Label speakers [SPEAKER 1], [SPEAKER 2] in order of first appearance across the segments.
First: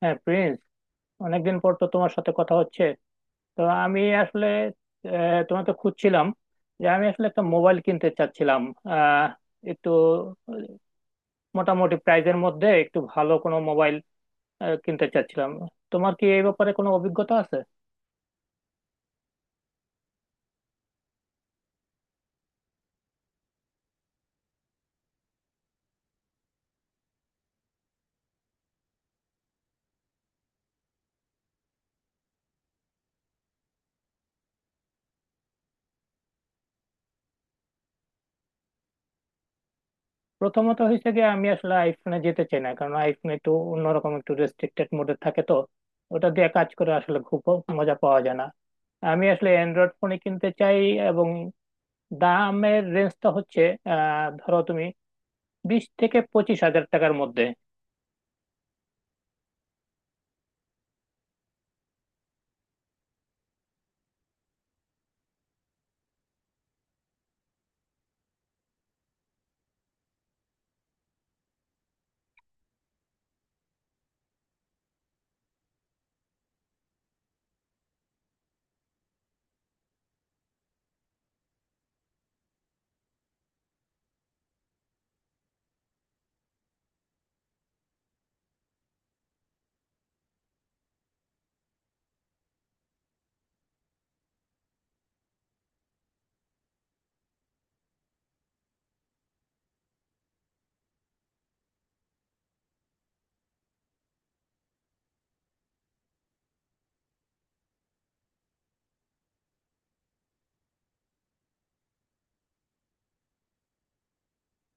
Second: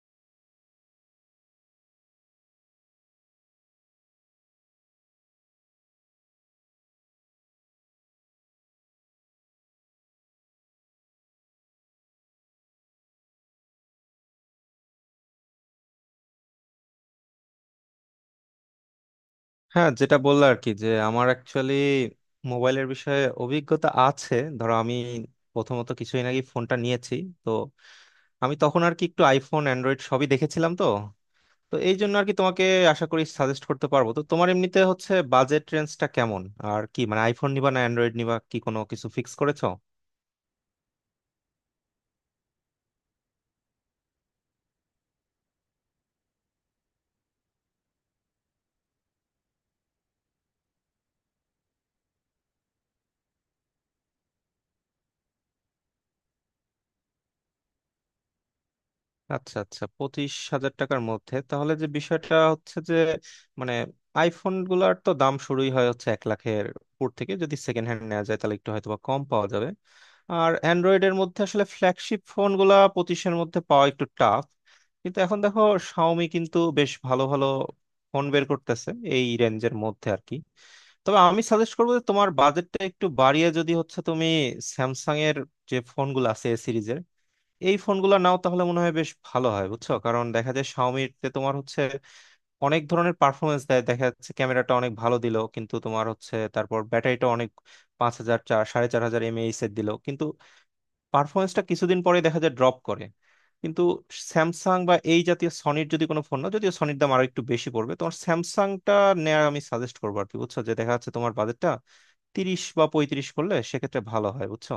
[SPEAKER 1] হ্যাঁ প্রিন্স, অনেকদিন পর তো তোমার সাথে কথা হচ্ছে। তো আমি আসলে তোমাকে খুঁজছিলাম যে আমি আসলে একটা মোবাইল কিনতে চাচ্ছিলাম। আহ, একটু মোটামুটি প্রাইজের মধ্যে একটু ভালো কোনো মোবাইল কিনতে চাচ্ছিলাম। তোমার কি এই ব্যাপারে কোনো অভিজ্ঞতা আছে?
[SPEAKER 2] হ্যাঁ, যেটা বললো আর কি, যে আমার অ্যাকচুয়ালি মোবাইলের বিষয়ে অভিজ্ঞতা আছে। ধরো আমি প্রথমত কিছুদিন আগে ফোনটা নিয়েছি। তো আমি তখন আর কি একটু আইফোন অ্যান্ড্রয়েড সবই দেখেছিলাম। তো তো এই জন্য আর কি তোমাকে আশা করি সাজেস্ট করতে পারবো। তো তোমার এমনিতে হচ্ছে বাজেট রেঞ্জটা কেমন আর কি, মানে আইফোন নিবা না অ্যান্ড্রয়েড নিবা, কি কোনো কিছু ফিক্স করেছো?
[SPEAKER 1] প্রথমত হয়েছে কি, আমি আসলে আইফোনে যেতে চাই না, কারণ আইফোন একটু অন্যরকম, একটু রেস্ট্রিক্টেড মোডে থাকে। তো ওটা দিয়ে কাজ করে আসলে খুব মজা পাওয়া যায় না। আমি আসলে অ্যান্ড্রয়েড ফোনই কিনতে চাই। এবং দামের রেঞ্জটা হচ্ছে ধরো তুমি 20 থেকে 25 হাজার টাকার মধ্যে।
[SPEAKER 2] আচ্ছা, আচ্ছা, 25,000 টাকার মধ্যে। তাহলে যে বিষয়টা হচ্ছে যে, মানে আইফোন গুলার তো দাম শুরুই হয় হচ্ছে 1 লাখের উপর থেকে। যদি সেকেন্ড হ্যান্ড নেওয়া যায় তাহলে একটু হয়তো বা কম পাওয়া যাবে। আর অ্যান্ড্রয়েডের মধ্যে আসলে ফ্ল্যাগশিপ ফোন গুলা পঁচিশের মধ্যে পাওয়া একটু টাফ। কিন্তু এখন দেখো, শাওমি কিন্তু বেশ ভালো ভালো ফোন বের করতেছে এই রেঞ্জের মধ্যে আর কি। তবে আমি সাজেস্ট করবো যে তোমার বাজেটটা একটু বাড়িয়ে যদি হচ্ছে তুমি স্যামসাং এর যে ফোনগুলো আছে এ সিরিজের, এই ফোনগুলো নাও তাহলে মনে হয় বেশ ভালো হয় বুঝছো। কারণ দেখা যায় শাওমিতে তোমার হচ্ছে অনেক ধরনের পারফরমেন্স দেয়, দেখা যাচ্ছে ক্যামেরাটা অনেক ভালো দিল কিন্তু তোমার হচ্ছে তারপর ব্যাটারিটা অনেক 5,000, 4, 4.5 হাজার এমএএইচ এর দিল, কিন্তু পারফরমেন্সটা কিছুদিন পরে দেখা যায় ড্রপ করে। কিন্তু স্যামসাং বা এই জাতীয় সনির যদি কোনো ফোন, না যদিও সনির দাম আরো একটু বেশি পড়বে, তোমার স্যামসাংটা নেওয়ার আমি সাজেস্ট করবো আর কি বুঝছো। যে দেখা যাচ্ছে তোমার বাজেটটা 30 বা 35 করলে সেক্ষেত্রে ভালো হয় বুঝছো।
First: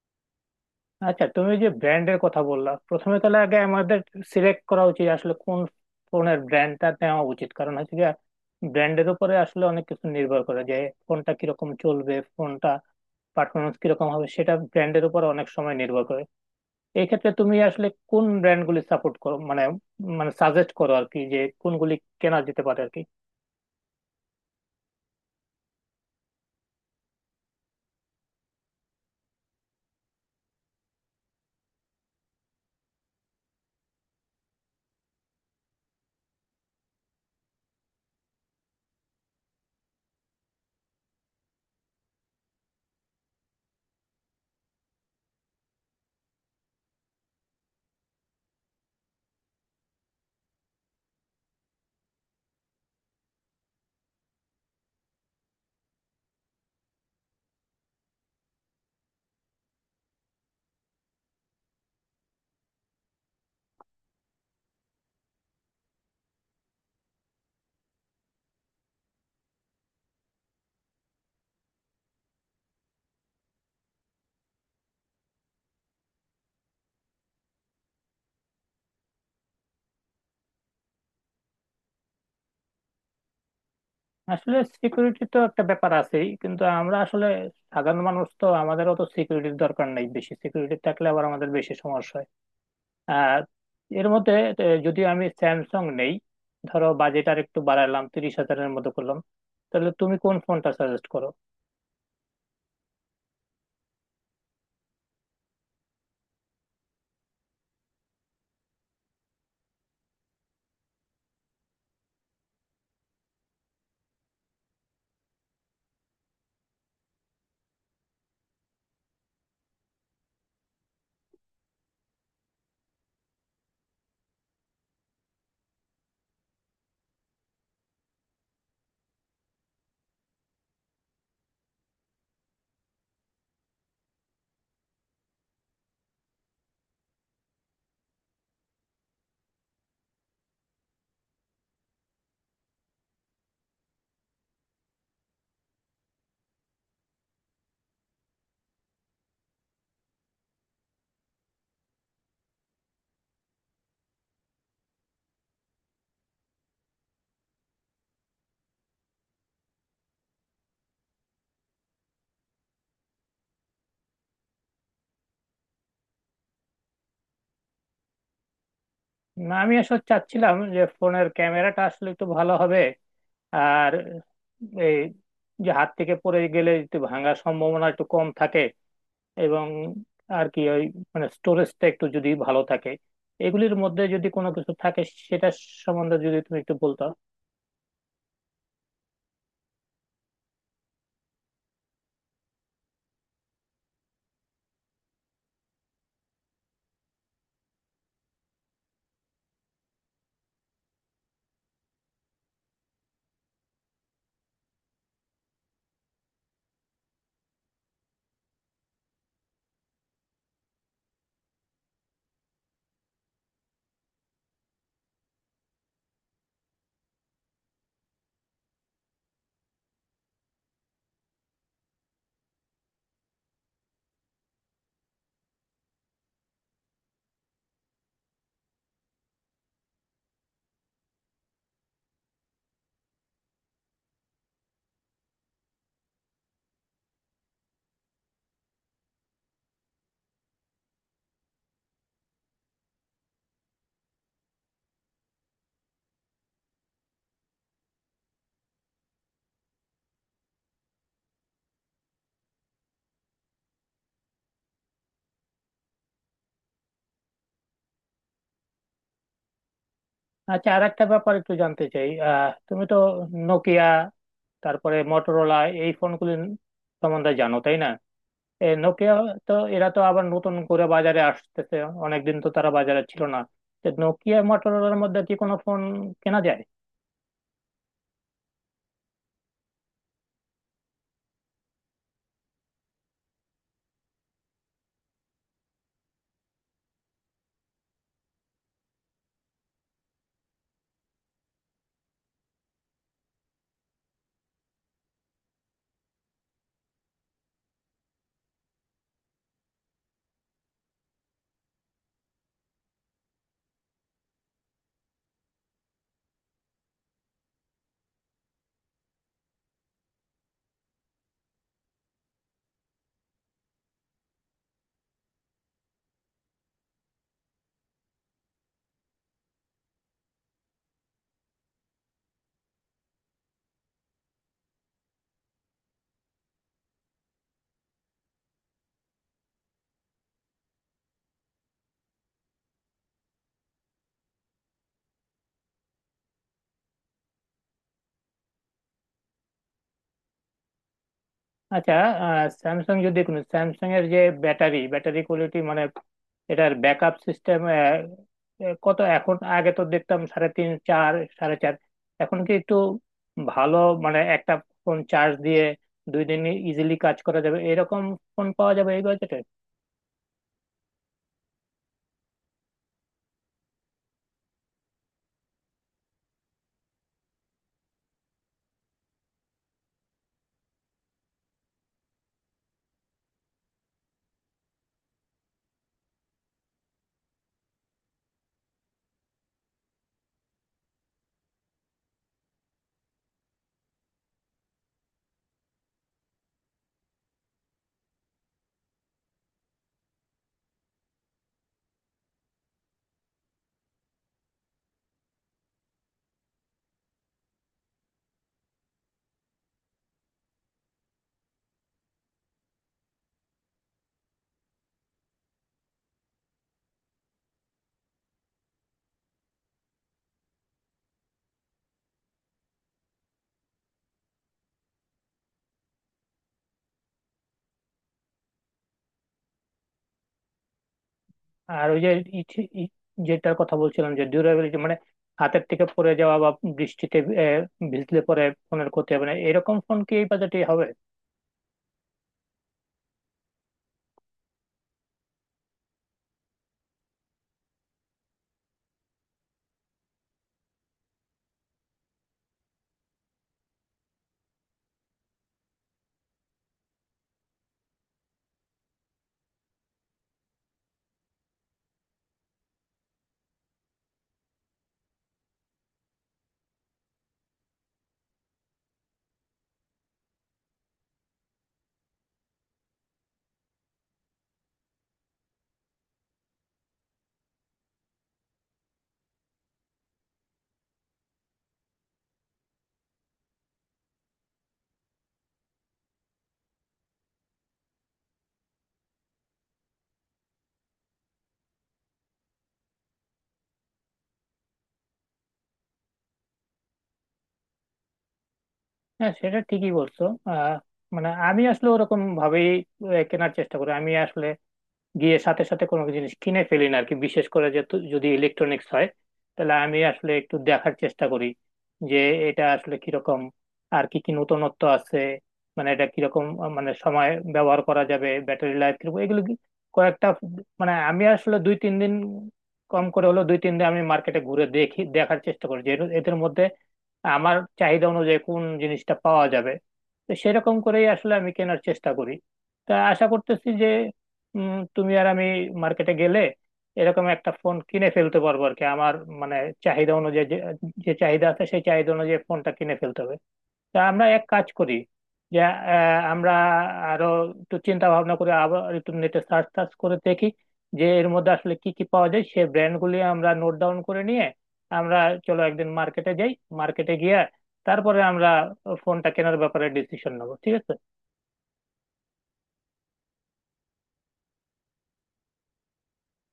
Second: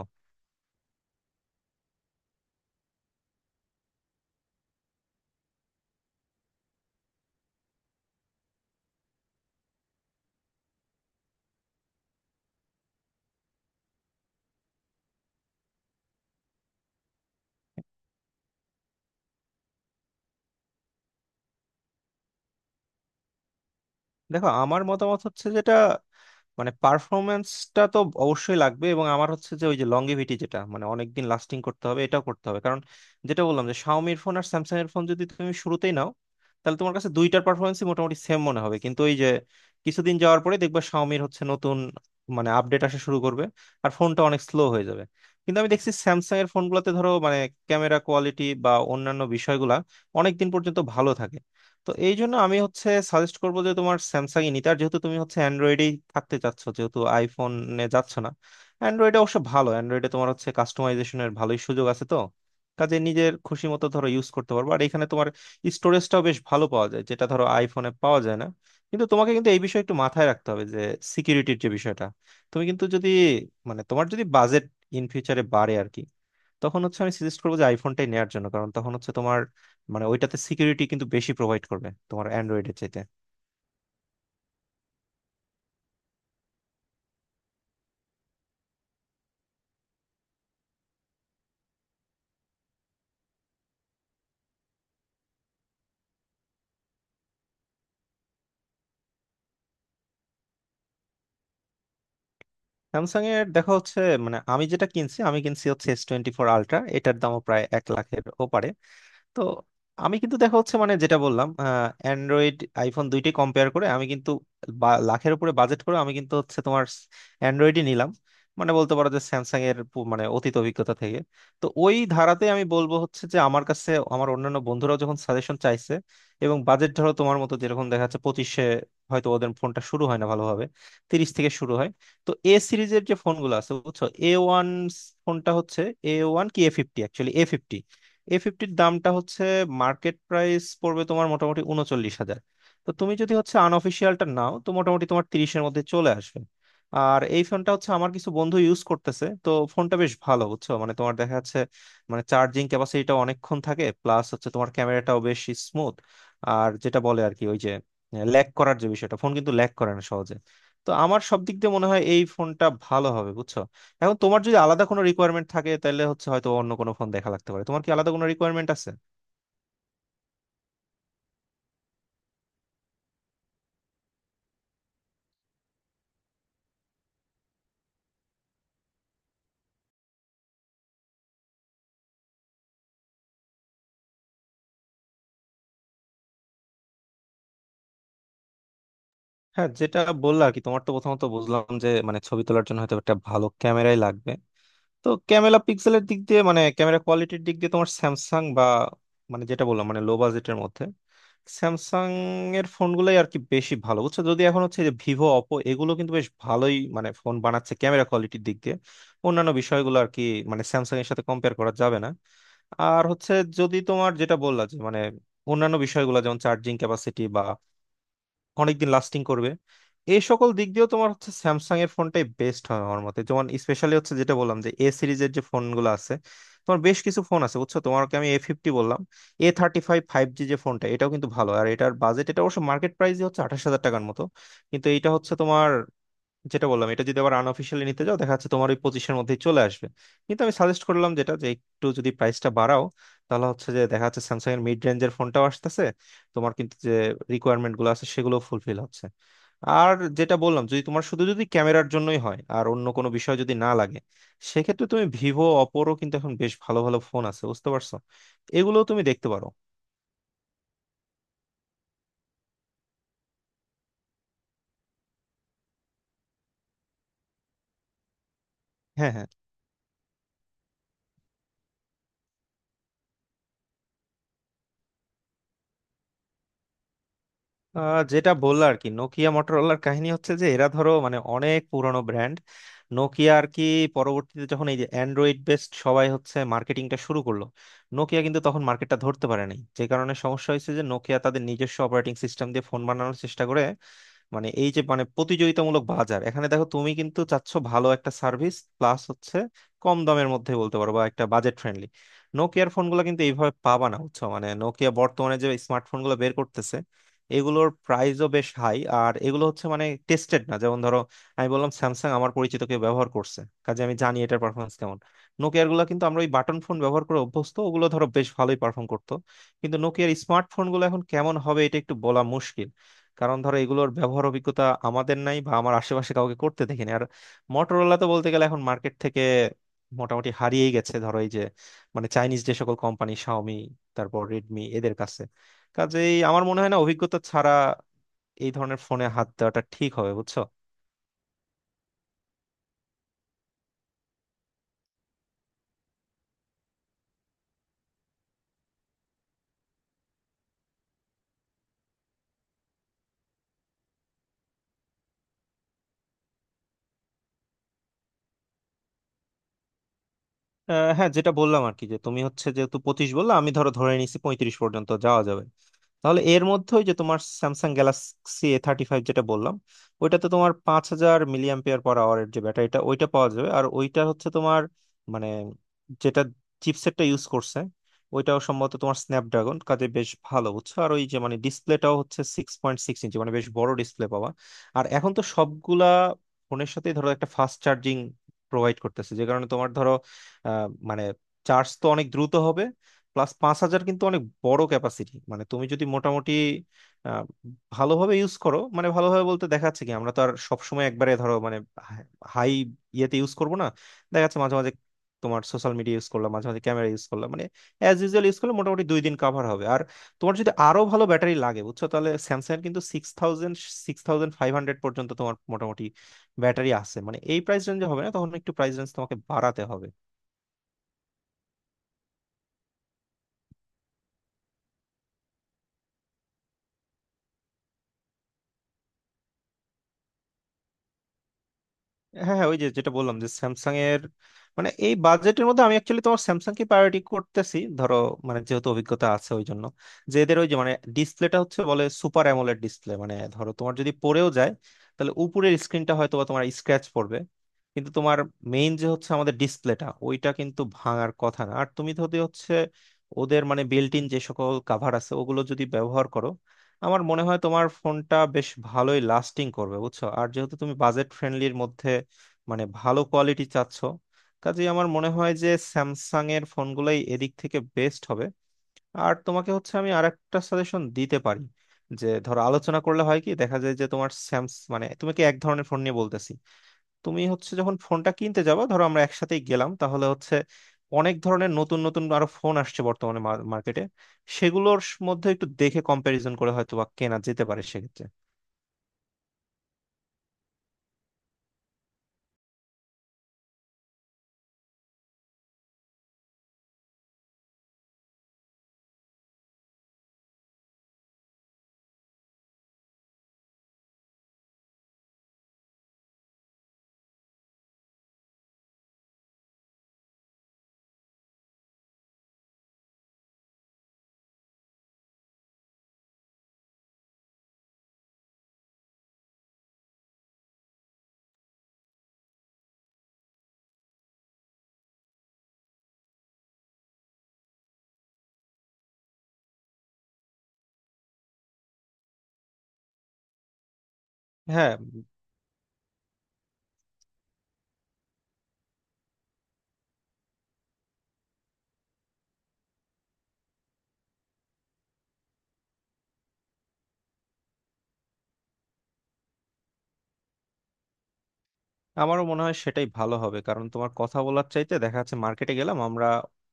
[SPEAKER 1] আচ্ছা, তুমি যে ব্র্যান্ডের কথা বললা, প্রথমে তাহলে আগে আমাদের সিলেক্ট করা উচিত আসলে কোন ফোনের ব্র্যান্ডটা নেওয়া উচিত, কারণ হচ্ছে যে ব্র্যান্ডের উপরে আসলে অনেক কিছু নির্ভর করে, যে ফোনটা কিরকম চলবে, ফোনটা পারফরমেন্স কিরকম হবে, সেটা ব্র্যান্ডের উপর অনেক সময় নির্ভর করে। এই ক্ষেত্রে তুমি আসলে কোন ব্র্যান্ডগুলি সাপোর্ট করো, মানে মানে সাজেস্ট করো আর কি, যে কোনগুলি কেনা যেতে পারে আর কি।
[SPEAKER 2] দেখো আমার মতামত হচ্ছে যেটা, মানে পারফরমেন্সটা তো অবশ্যই লাগবে, এবং আমার হচ্ছে যে ওই যে লংগেভিটি যেটা, মানে অনেকদিন লাস্টিং করতে হবে, এটাও করতে হবে। কারণ যেটা বললাম যে শাওমির ফোন আর স্যামসাং এর ফোন যদি তুমি শুরুতেই নাও, তাহলে তোমার কাছে দুইটার পারফরমেন্সই মোটামুটি সেম মনে হবে, কিন্তু ওই যে কিছুদিন যাওয়ার পরে দেখবে শাওমির হচ্ছে নতুন মানে আপডেট আসা শুরু করবে, আর ফোনটা অনেক স্লো হয়ে যাবে। কিন্তু আমি দেখছি স্যামসাং এর ফোনগুলোতে, ধরো মানে ক্যামেরা কোয়ালিটি বা অন্যান্য বিষয়গুলা অনেকদিন পর্যন্ত ভালো থাকে। তো এই জন্য আমি হচ্ছে সাজেস্ট করবো যে তোমার স্যামসাংই নিতে, আর যেহেতু তুমি হচ্ছে অ্যান্ড্রয়েডেই থাকতে চাচ্ছ, যেহেতু আইফোনে যাচ্ছ না, অ্যান্ড্রয়েডে অবশ্য ভালো, অ্যান্ড্রয়েডে তোমার হচ্ছে কাস্টমাইজেশনের ভালোই সুযোগ আছে। তো কাজে নিজের খুশি মতো ধরো ইউজ করতে পারবো, আর এখানে তোমার স্টোরেজটাও বেশ ভালো পাওয়া যায়, যেটা ধরো আইফোনে পাওয়া যায় না। কিন্তু তোমাকে কিন্তু এই বিষয়ে একটু মাথায় রাখতে হবে যে সিকিউরিটির যে বিষয়টা, তুমি কিন্তু যদি, মানে তোমার যদি বাজেট ইন ফিউচারে বাড়ে আর কি, তখন হচ্ছে আমি সাজেস্ট করবো যে আইফোনটাই নেওয়ার জন্য। কারণ তখন হচ্ছে তোমার, মানে ওইটাতে সিকিউরিটি কিন্তু বেশি প্রোভাইড করবে তোমার অ্যান্ড্রয়েডের চাইতে।
[SPEAKER 1] আসলে সিকিউরিটি তো একটা ব্যাপার আছেই, কিন্তু আমরা আসলে সাধারণ মানুষ, তো আমাদের অত সিকিউরিটির দরকার নাই, বেশি সিকিউরিটি থাকলে আবার আমাদের বেশি সমস্যা হয়। আর এর মধ্যে যদি আমি স্যামসাং নেই, ধরো বাজেট আর একটু বাড়ালাম, 30 হাজারের মতো করলাম, তাহলে তুমি কোন ফোনটা সাজেস্ট করো?
[SPEAKER 2] স্যামসাং এর দেখা হচ্ছে, মানে আমি যেটা কিনছি আমি কিনছি হচ্ছে S24 Ultra, এটার দামও প্রায় 1 লাখের ওপারে। তো আমি কিন্তু দেখা হচ্ছে, মানে যেটা বললাম অ্যান্ড্রয়েড আইফোন দুইটি কম্পেয়ার করে আমি কিন্তু লাখের উপরে বাজেট করে আমি কিন্তু হচ্ছে তোমার অ্যান্ড্রয়েডই নিলাম। মানে বলতে পারো যে স্যামসাং এর মানে অতীত অভিজ্ঞতা থেকে। তো ওই ধারাতে আমি বলবো হচ্ছে যে আমার কাছে, আমার অন্যান্য বন্ধুরাও যখন সাজেশন চাইছে এবং বাজেট ধরো তোমার মতো যেরকম দেখা যাচ্ছে 25-এ, হয়তো ওদের ফোনটা শুরু হয় না ভালোভাবে, 30 থেকে শুরু হয়। তো এ সিরিজের যে ফোনগুলো আছে বুঝছো, A1 ফোনটা হচ্ছে, A1 কি A50, অ্যাকচুয়ালি A50। A50-র দামটা হচ্ছে মার্কেট প্রাইস পড়বে তোমার মোটামুটি 39,000। তো তুমি যদি হচ্ছে আনঅফিসিয়ালটা নাও, তো মোটামুটি তোমার 30-এর মধ্যে চলে আসবে। আর এই ফোনটা হচ্ছে আমার কিছু বন্ধু ইউজ করতেছে, তো ফোনটা বেশ ভালো বুঝছো। মানে তোমার দেখা যাচ্ছে মানে চার্জিং ক্যাপাসিটিটা অনেকক্ষণ থাকে, প্লাস হচ্ছে তোমার ক্যামেরাটাও বেশ স্মুথ। আর যেটা বলে আর কি ওই যে ল্যাগ করার যে বিষয়টা, ফোন কিন্তু ল্যাগ করে না সহজে। তো আমার সব দিক দিয়ে মনে হয় এই ফোনটা ভালো হবে বুঝছো। এখন তোমার যদি আলাদা কোনো রিকোয়ারমেন্ট থাকে তাহলে হচ্ছে হয়তো অন্য কোনো ফোন দেখা লাগতে পারে, তোমার কি আলাদা কোনো রিকোয়ারমেন্ট আছে?
[SPEAKER 1] না, আমি আসলে চাচ্ছিলাম যে ফোনের ক্যামেরাটা আসলে একটু ভালো হবে, আর এই যে হাত থেকে পড়ে গেলে একটু ভাঙার সম্ভাবনা একটু কম থাকে, এবং আর কি ওই মানে স্টোরেজটা একটু যদি ভালো থাকে। এগুলির মধ্যে যদি কোনো কিছু থাকে সেটা সম্বন্ধে যদি তুমি একটু বলতো।
[SPEAKER 2] হ্যাঁ, যেটা বললা আর কি, তোমার তো প্রথমত বুঝলাম যে মানে ছবি তোলার জন্য হয়তো একটা ভালো ক্যামেরাই লাগবে। তো ক্যামেরা পিক্সেলের দিক দিয়ে, মানে ক্যামেরা কোয়ালিটির দিক দিয়ে তোমার স্যামসাং বা, মানে যেটা বললাম মানে লো বাজেটের মধ্যে স্যামসাং এর ফোনগুলোই আর কি বেশি ভালো বুঝছো। যদি এখন হচ্ছে, যে ভিভো অপো এগুলো কিন্তু বেশ ভালোই, মানে ফোন বানাচ্ছে ক্যামেরা কোয়ালিটির দিক দিয়ে, অন্যান্য বিষয়গুলো আর কি মানে স্যামসাং এর সাথে কম্পেয়ার করা যাবে না। আর হচ্ছে, যদি তোমার যেটা বললা যে, মানে অন্যান্য বিষয়গুলো যেমন চার্জিং ক্যাপাসিটি বা অনেকদিন লাস্টিং করবে, এই সকল দিক দিয়েও তোমার হচ্ছে স্যামসাং এর ফোনটাই বেস্ট হয় আমার মতে। যেমন স্পেশালি হচ্ছে যেটা বললাম যে এ সিরিজের যে ফোনগুলো আছে, তোমার বেশ কিছু ফোন আছে বুঝছো। তোমাকে আমি A50 বললাম, A35 5G যে ফোনটা, এটাও কিন্তু ভালো, আর এটার বাজেট এটা অবশ্য মার্কেট প্রাইস হচ্ছে 28,000 টাকার মতো। কিন্তু এটা হচ্ছে তোমার, যেটা বললাম এটা যদি আবার আনঅফিসিয়ালি নিতে যাও দেখা যাচ্ছে তোমার ওই 25-এর মধ্যেই চলে আসবে। কিন্তু আমি সাজেস্ট করলাম যেটা, যে একটু যদি প্রাইসটা বাড়াও, তাহলে হচ্ছে যে দেখা যাচ্ছে স্যামসাং এর মিড রেঞ্জের ফোনটাও আসতেছে, তোমার কিন্তু যে রিকোয়ারমেন্ট গুলো আছে সেগুলো ফুলফিল হচ্ছে। আর যেটা বললাম যদি তোমার শুধু যদি ক্যামেরার জন্যই হয় আর অন্য কোনো বিষয় যদি না লাগে, সেক্ষেত্রে তুমি ভিভো অপোরও কিন্তু এখন বেশ ভালো ভালো ফোন আছে বুঝতে পারছো, এগুলো তুমি দেখতে পারো।
[SPEAKER 1] আচ্ছা, আর একটা ব্যাপার একটু জানতে চাই। আহ তুমি তো নোকিয়া, তারপরে মটোরোলা, এই ফোনগুলির সম্বন্ধে জানো তাই না? এই
[SPEAKER 2] হ্যাঁ,
[SPEAKER 1] নোকিয়া,
[SPEAKER 2] হ্যাঁ।
[SPEAKER 1] তো এরা তো আবার নতুন করে বাজারে আসতেছে, অনেকদিন তো তারা বাজারে ছিল না। তো নোকিয়া মটোরোলার মধ্যে কি কোনো ফোন কেনা যায়?
[SPEAKER 2] যেটা বললো আর কি, নোকিয়া মোটরোলার কাহিনী হচ্ছে যে এরা ধরো মানে অনেক পুরনো ব্র্যান্ড। নোকিয়া আর কি পরবর্তীতে যখন এই যে অ্যান্ড্রয়েড বেসড সবাই হচ্ছে মার্কেটিংটা শুরু করলো, নোকিয়া কিন্তু তখন মার্কেটটা ধরতে পারে নাই। যে কারণে সমস্যা হয়েছে যে নোকিয়া তাদের নিজস্ব অপারেটিং সিস্টেম দিয়ে ফোন বানানোর চেষ্টা করে। মানে এই যে মানে প্রতিযোগিতামূলক বাজার, এখানে দেখো তুমি কিন্তু চাচ্ছ ভালো একটা সার্ভিস, প্লাস হচ্ছে কম দামের মধ্যে বলতে পারো বা একটা বাজেট ফ্রেন্ডলি। নোকিয়ার ফোনগুলো কিন্তু এইভাবে পাবা না বুঝছো। মানে নোকিয়া বর্তমানে যে স্মার্টফোনগুলো বের করতেছে এগুলোর প্রাইসও বেশ হাই, আর এগুলো হচ্ছে মানে টেস্টেড না। যেমন ধরো আমি বললাম স্যামসাং আমার পরিচিত কেউ ব্যবহার করছে, কাজে আমি জানি এটার পারফরমেন্স কেমন। নোকিয়ার গুলো কিন্তু, আমরা ওই বাটন ফোন ব্যবহার করে অভ্যস্ত, ওগুলো ধরো বেশ ভালোই পারফর্ম করতো, কিন্তু নোকিয়ার স্মার্টফোন গুলো এখন কেমন হবে এটা একটু বলা মুশকিল। কারণ ধরো এগুলোর ব্যবহার অভিজ্ঞতা আমাদের নাই বা আমার আশেপাশে কাউকে করতে দেখিনি। আর মটোরোলা তো বলতে গেলে এখন মার্কেট থেকে মোটামুটি হারিয়েই গেছে, ধরো এই যে মানে চাইনিজ যে সকল কোম্পানি শাওমি, তারপর রেডমি এদের কাছে। কাজেই আমার মনে হয় না অভিজ্ঞতা ছাড়া এই ধরনের ফোনে হাত দেওয়াটা ঠিক হবে বুঝছো।
[SPEAKER 1] আচ্ছা, স্যামসাং যদি কোনো, স্যামসাং এর যে ব্যাটারি ব্যাটারি কোয়ালিটি, মানে এটার ব্যাকআপ সিস্টেম কত এখন? আগে তো দেখতাম সাড়ে তিন, চার, সাড়ে চার। এখন কি একটু ভালো, মানে একটা ফোন চার্জ দিয়ে 2 দিন ইজিলি কাজ করা যাবে এরকম ফোন পাওয়া যাবে এই বাজেটে?
[SPEAKER 2] হ্যাঁ, যেটা বললাম আর কি, যে তুমি হচ্ছে যেহেতু 25 বললা, আমি ধরো ধরে নিছি 35 পর্যন্ত যাওয়া যাবে। তাহলে এর মধ্যে ওই যে তোমার স্যামসাং গ্যালাক্সি A35 যেটা বললাম, ওইটাতে তোমার 5000 mAh-র যে ব্যাটারিটা ওইটা পাওয়া যাবে। আর ওইটা হচ্ছে তোমার মানে যেটা চিপসেটটা ইউজ করছে ওইটাও সম্ভবত তোমার স্ন্যাপড্রাগন, কাজে বেশ ভালো বুঝছো। আর ওই যে মানে ডিসপ্লেটাও হচ্ছে 6.6 ইঞ্চি, মানে বেশ বড় ডিসপ্লে পাওয়া। আর এখন তো সবগুলা ফোনের সাথেই ধরো একটা ফাস্ট চার্জিং প্রোভাইড করতেছে, যে কারণে তোমার ধরো মানে চার্জ তো অনেক দ্রুত হবে। প্লাস 5,000 কিন্তু অনেক বড় ক্যাপাসিটি। মানে তুমি যদি মোটামুটি আহ, ভালোভাবে ইউজ করো, মানে ভালোভাবে বলতে দেখা যাচ্ছে কি আমরা তো আর সবসময় একবারে ধরো মানে হাই ইয়েতে ইউজ করবো না। দেখা যাচ্ছে মাঝে মাঝে তোমার সোশ্যাল মিডিয়া ইউজ করলাম, মাঝে মাঝে ক্যামেরা ইউজ করলাম, মানে অ্যাজ ইউজুয়াল ইউজ করলে মোটামুটি 2 দিন কাভার হবে। আর তোমার যদি আরো ভালো ব্যাটারি লাগে বুঝছো, তাহলে স্যামসাং এর কিন্তু 6,000, 6,500 পর্যন্ত তোমার মোটামুটি ব্যাটারি আছে, মানে এই প্রাইস রেঞ্জে হবে না, তখন একটু প্রাইস রেঞ্জ তোমাকে বাড়াতে হবে।
[SPEAKER 1] আর ওই যে ইচ- ই- যেটার কথা বলছিলাম, যে ডিউরেবিলিটি, মানে হাতের থেকে পড়ে যাওয়া বা বৃষ্টিতে আহ, ভিজলে পরে ফোনের ক্ষতি হবে না, এরকম ফোন কি এই বাজেটে হবে?
[SPEAKER 2] হ্যাঁ, হ্যাঁ, ওই যে যেটা বললাম যে স্যামসাং এর, মানে এই বাজেটের মধ্যে আমি অ্যাকচুয়ালি তোমার স্যামসাং কে প্রায়োরিটি করতেছি ধরো, মানে যেহেতু অভিজ্ঞতা আছে ওই জন্য। যে এদের ওই যে মানে ডিসপ্লেটা হচ্ছে বলে সুপার অ্যামোলেড ডিসপ্লে, মানে ধরো তোমার যদি পড়েও যায় তাহলে উপরের স্ক্রিনটা হয়তো বা তোমার স্ক্র্যাচ পড়বে, কিন্তু তোমার মেইন যে হচ্ছে আমাদের ডিসপ্লেটা ওইটা কিন্তু ভাঙার কথা না। আর তুমি যদি হচ্ছে ওদের মানে বিল্ট ইন যে সকল কাভার আছে ওগুলো যদি ব্যবহার করো, আমার মনে হয় তোমার ফোনটা বেশ ভালোই লাস্টিং করবে বুঝছো। আর যেহেতু তুমি বাজেট ফ্রেন্ডলির মধ্যে মানে ভালো কোয়ালিটি চাচ্ছ, কাজেই আমার মনে হয় যে স্যামসাং এর ফোনগুলাই এদিক থেকে বেস্ট হবে। আর তোমাকে হচ্ছে আমি আর একটা সাজেশন দিতে পারি যে ধরো আলোচনা করলে হয় কি দেখা যায় যে তোমার মানে তুমি কি এক ধরনের ফোন নিয়ে বলতেছি, তুমি হচ্ছে যখন ফোনটা কিনতে যাবো ধরো আমরা একসাথেই গেলাম, তাহলে হচ্ছে অনেক ধরনের নতুন নতুন আরো ফোন আসছে বর্তমানে মার্কেটে, সেগুলোর মধ্যে একটু দেখে কম্প্যারিজন করে হয়তো বা কেনা যেতে পারে সেক্ষেত্রে।
[SPEAKER 1] হ্যাঁ, সেটা ঠিকই বলছো। আহ মানে আমি আসলে ওরকম ভাবেই কেনার চেষ্টা করি। আমি আসলে গিয়ে সাথে সাথে কোনো জিনিস কিনে ফেলি না আর কি, বিশেষ করে যে যদি ইলেকট্রনিক্স হয়, তাহলে আমি আসলে একটু দেখার চেষ্টা করি যে এটা আসলে কিরকম, আর কি কি নতুনত্ব আছে, মানে এটা কিরকম মানে সময় ব্যবহার করা যাবে, ব্যাটারি লাইফ কিরকম, এগুলো কি কয়েকটা, মানে আমি আসলে 2-3 দিন, কম করে হলো 2-3 দিন আমি মার্কেটে ঘুরে দেখি, দেখার চেষ্টা করি যে এদের মধ্যে আমার চাহিদা অনুযায়ী কোন জিনিসটা পাওয়া যাবে। তো সেরকম করেই আসলে আমি কেনার চেষ্টা করি। তা আশা করতেছি যে তুমি আর আমি মার্কেটে গেলে এরকম একটা ফোন কিনে ফেলতে পারবো আর কি, আমার মানে চাহিদা অনুযায়ী, যে যে চাহিদা আছে সেই চাহিদা অনুযায়ী ফোনটা কিনে ফেলতে হবে। তা আমরা এক কাজ
[SPEAKER 2] হ্যাঁ,
[SPEAKER 1] করি, যে আমরা আরো একটু চিন্তা ভাবনা করে আবার একটু নেটে সার্চ টার্চ করে দেখি যে এর মধ্যে আসলে কি কি পাওয়া যায়, সেই ব্র্যান্ডগুলি আমরা নোট ডাউন করে নিয়ে আমরা চলো একদিন মার্কেটে যাই। মার্কেটে গিয়ে তারপরে আমরা ফোনটা কেনার ব্যাপারে ডিসিশন নেবো, ঠিক আছে?
[SPEAKER 2] আমারও মনে হয় সেটাই ভালো হবে। কারণ তোমার কথা বলার চাইতে দেখা যাচ্ছে মার্কেটে গেলাম আমরা,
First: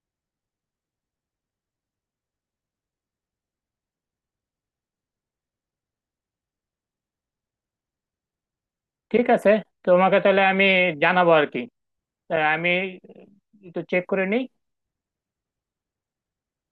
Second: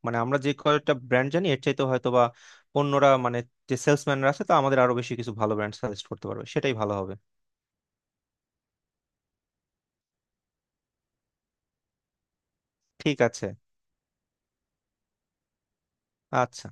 [SPEAKER 2] মানে আমরা যে কয়েকটা ব্র্যান্ড জানি এর চাইতে হয়তো বা অন্যরা, মানে যে সেলসম্যানরা আছে তা আমাদের আরো বেশি কিছু ভালো ব্র্যান্ড সাজেস্ট করতে পারবে, সেটাই ভালো হবে।
[SPEAKER 1] ঠিক আছে, তোমাকে তাহলে আমি জানাবো আর কি। তা আমি
[SPEAKER 2] ঠিক আছে।
[SPEAKER 1] তো চেক করে নিই।
[SPEAKER 2] আচ্ছা।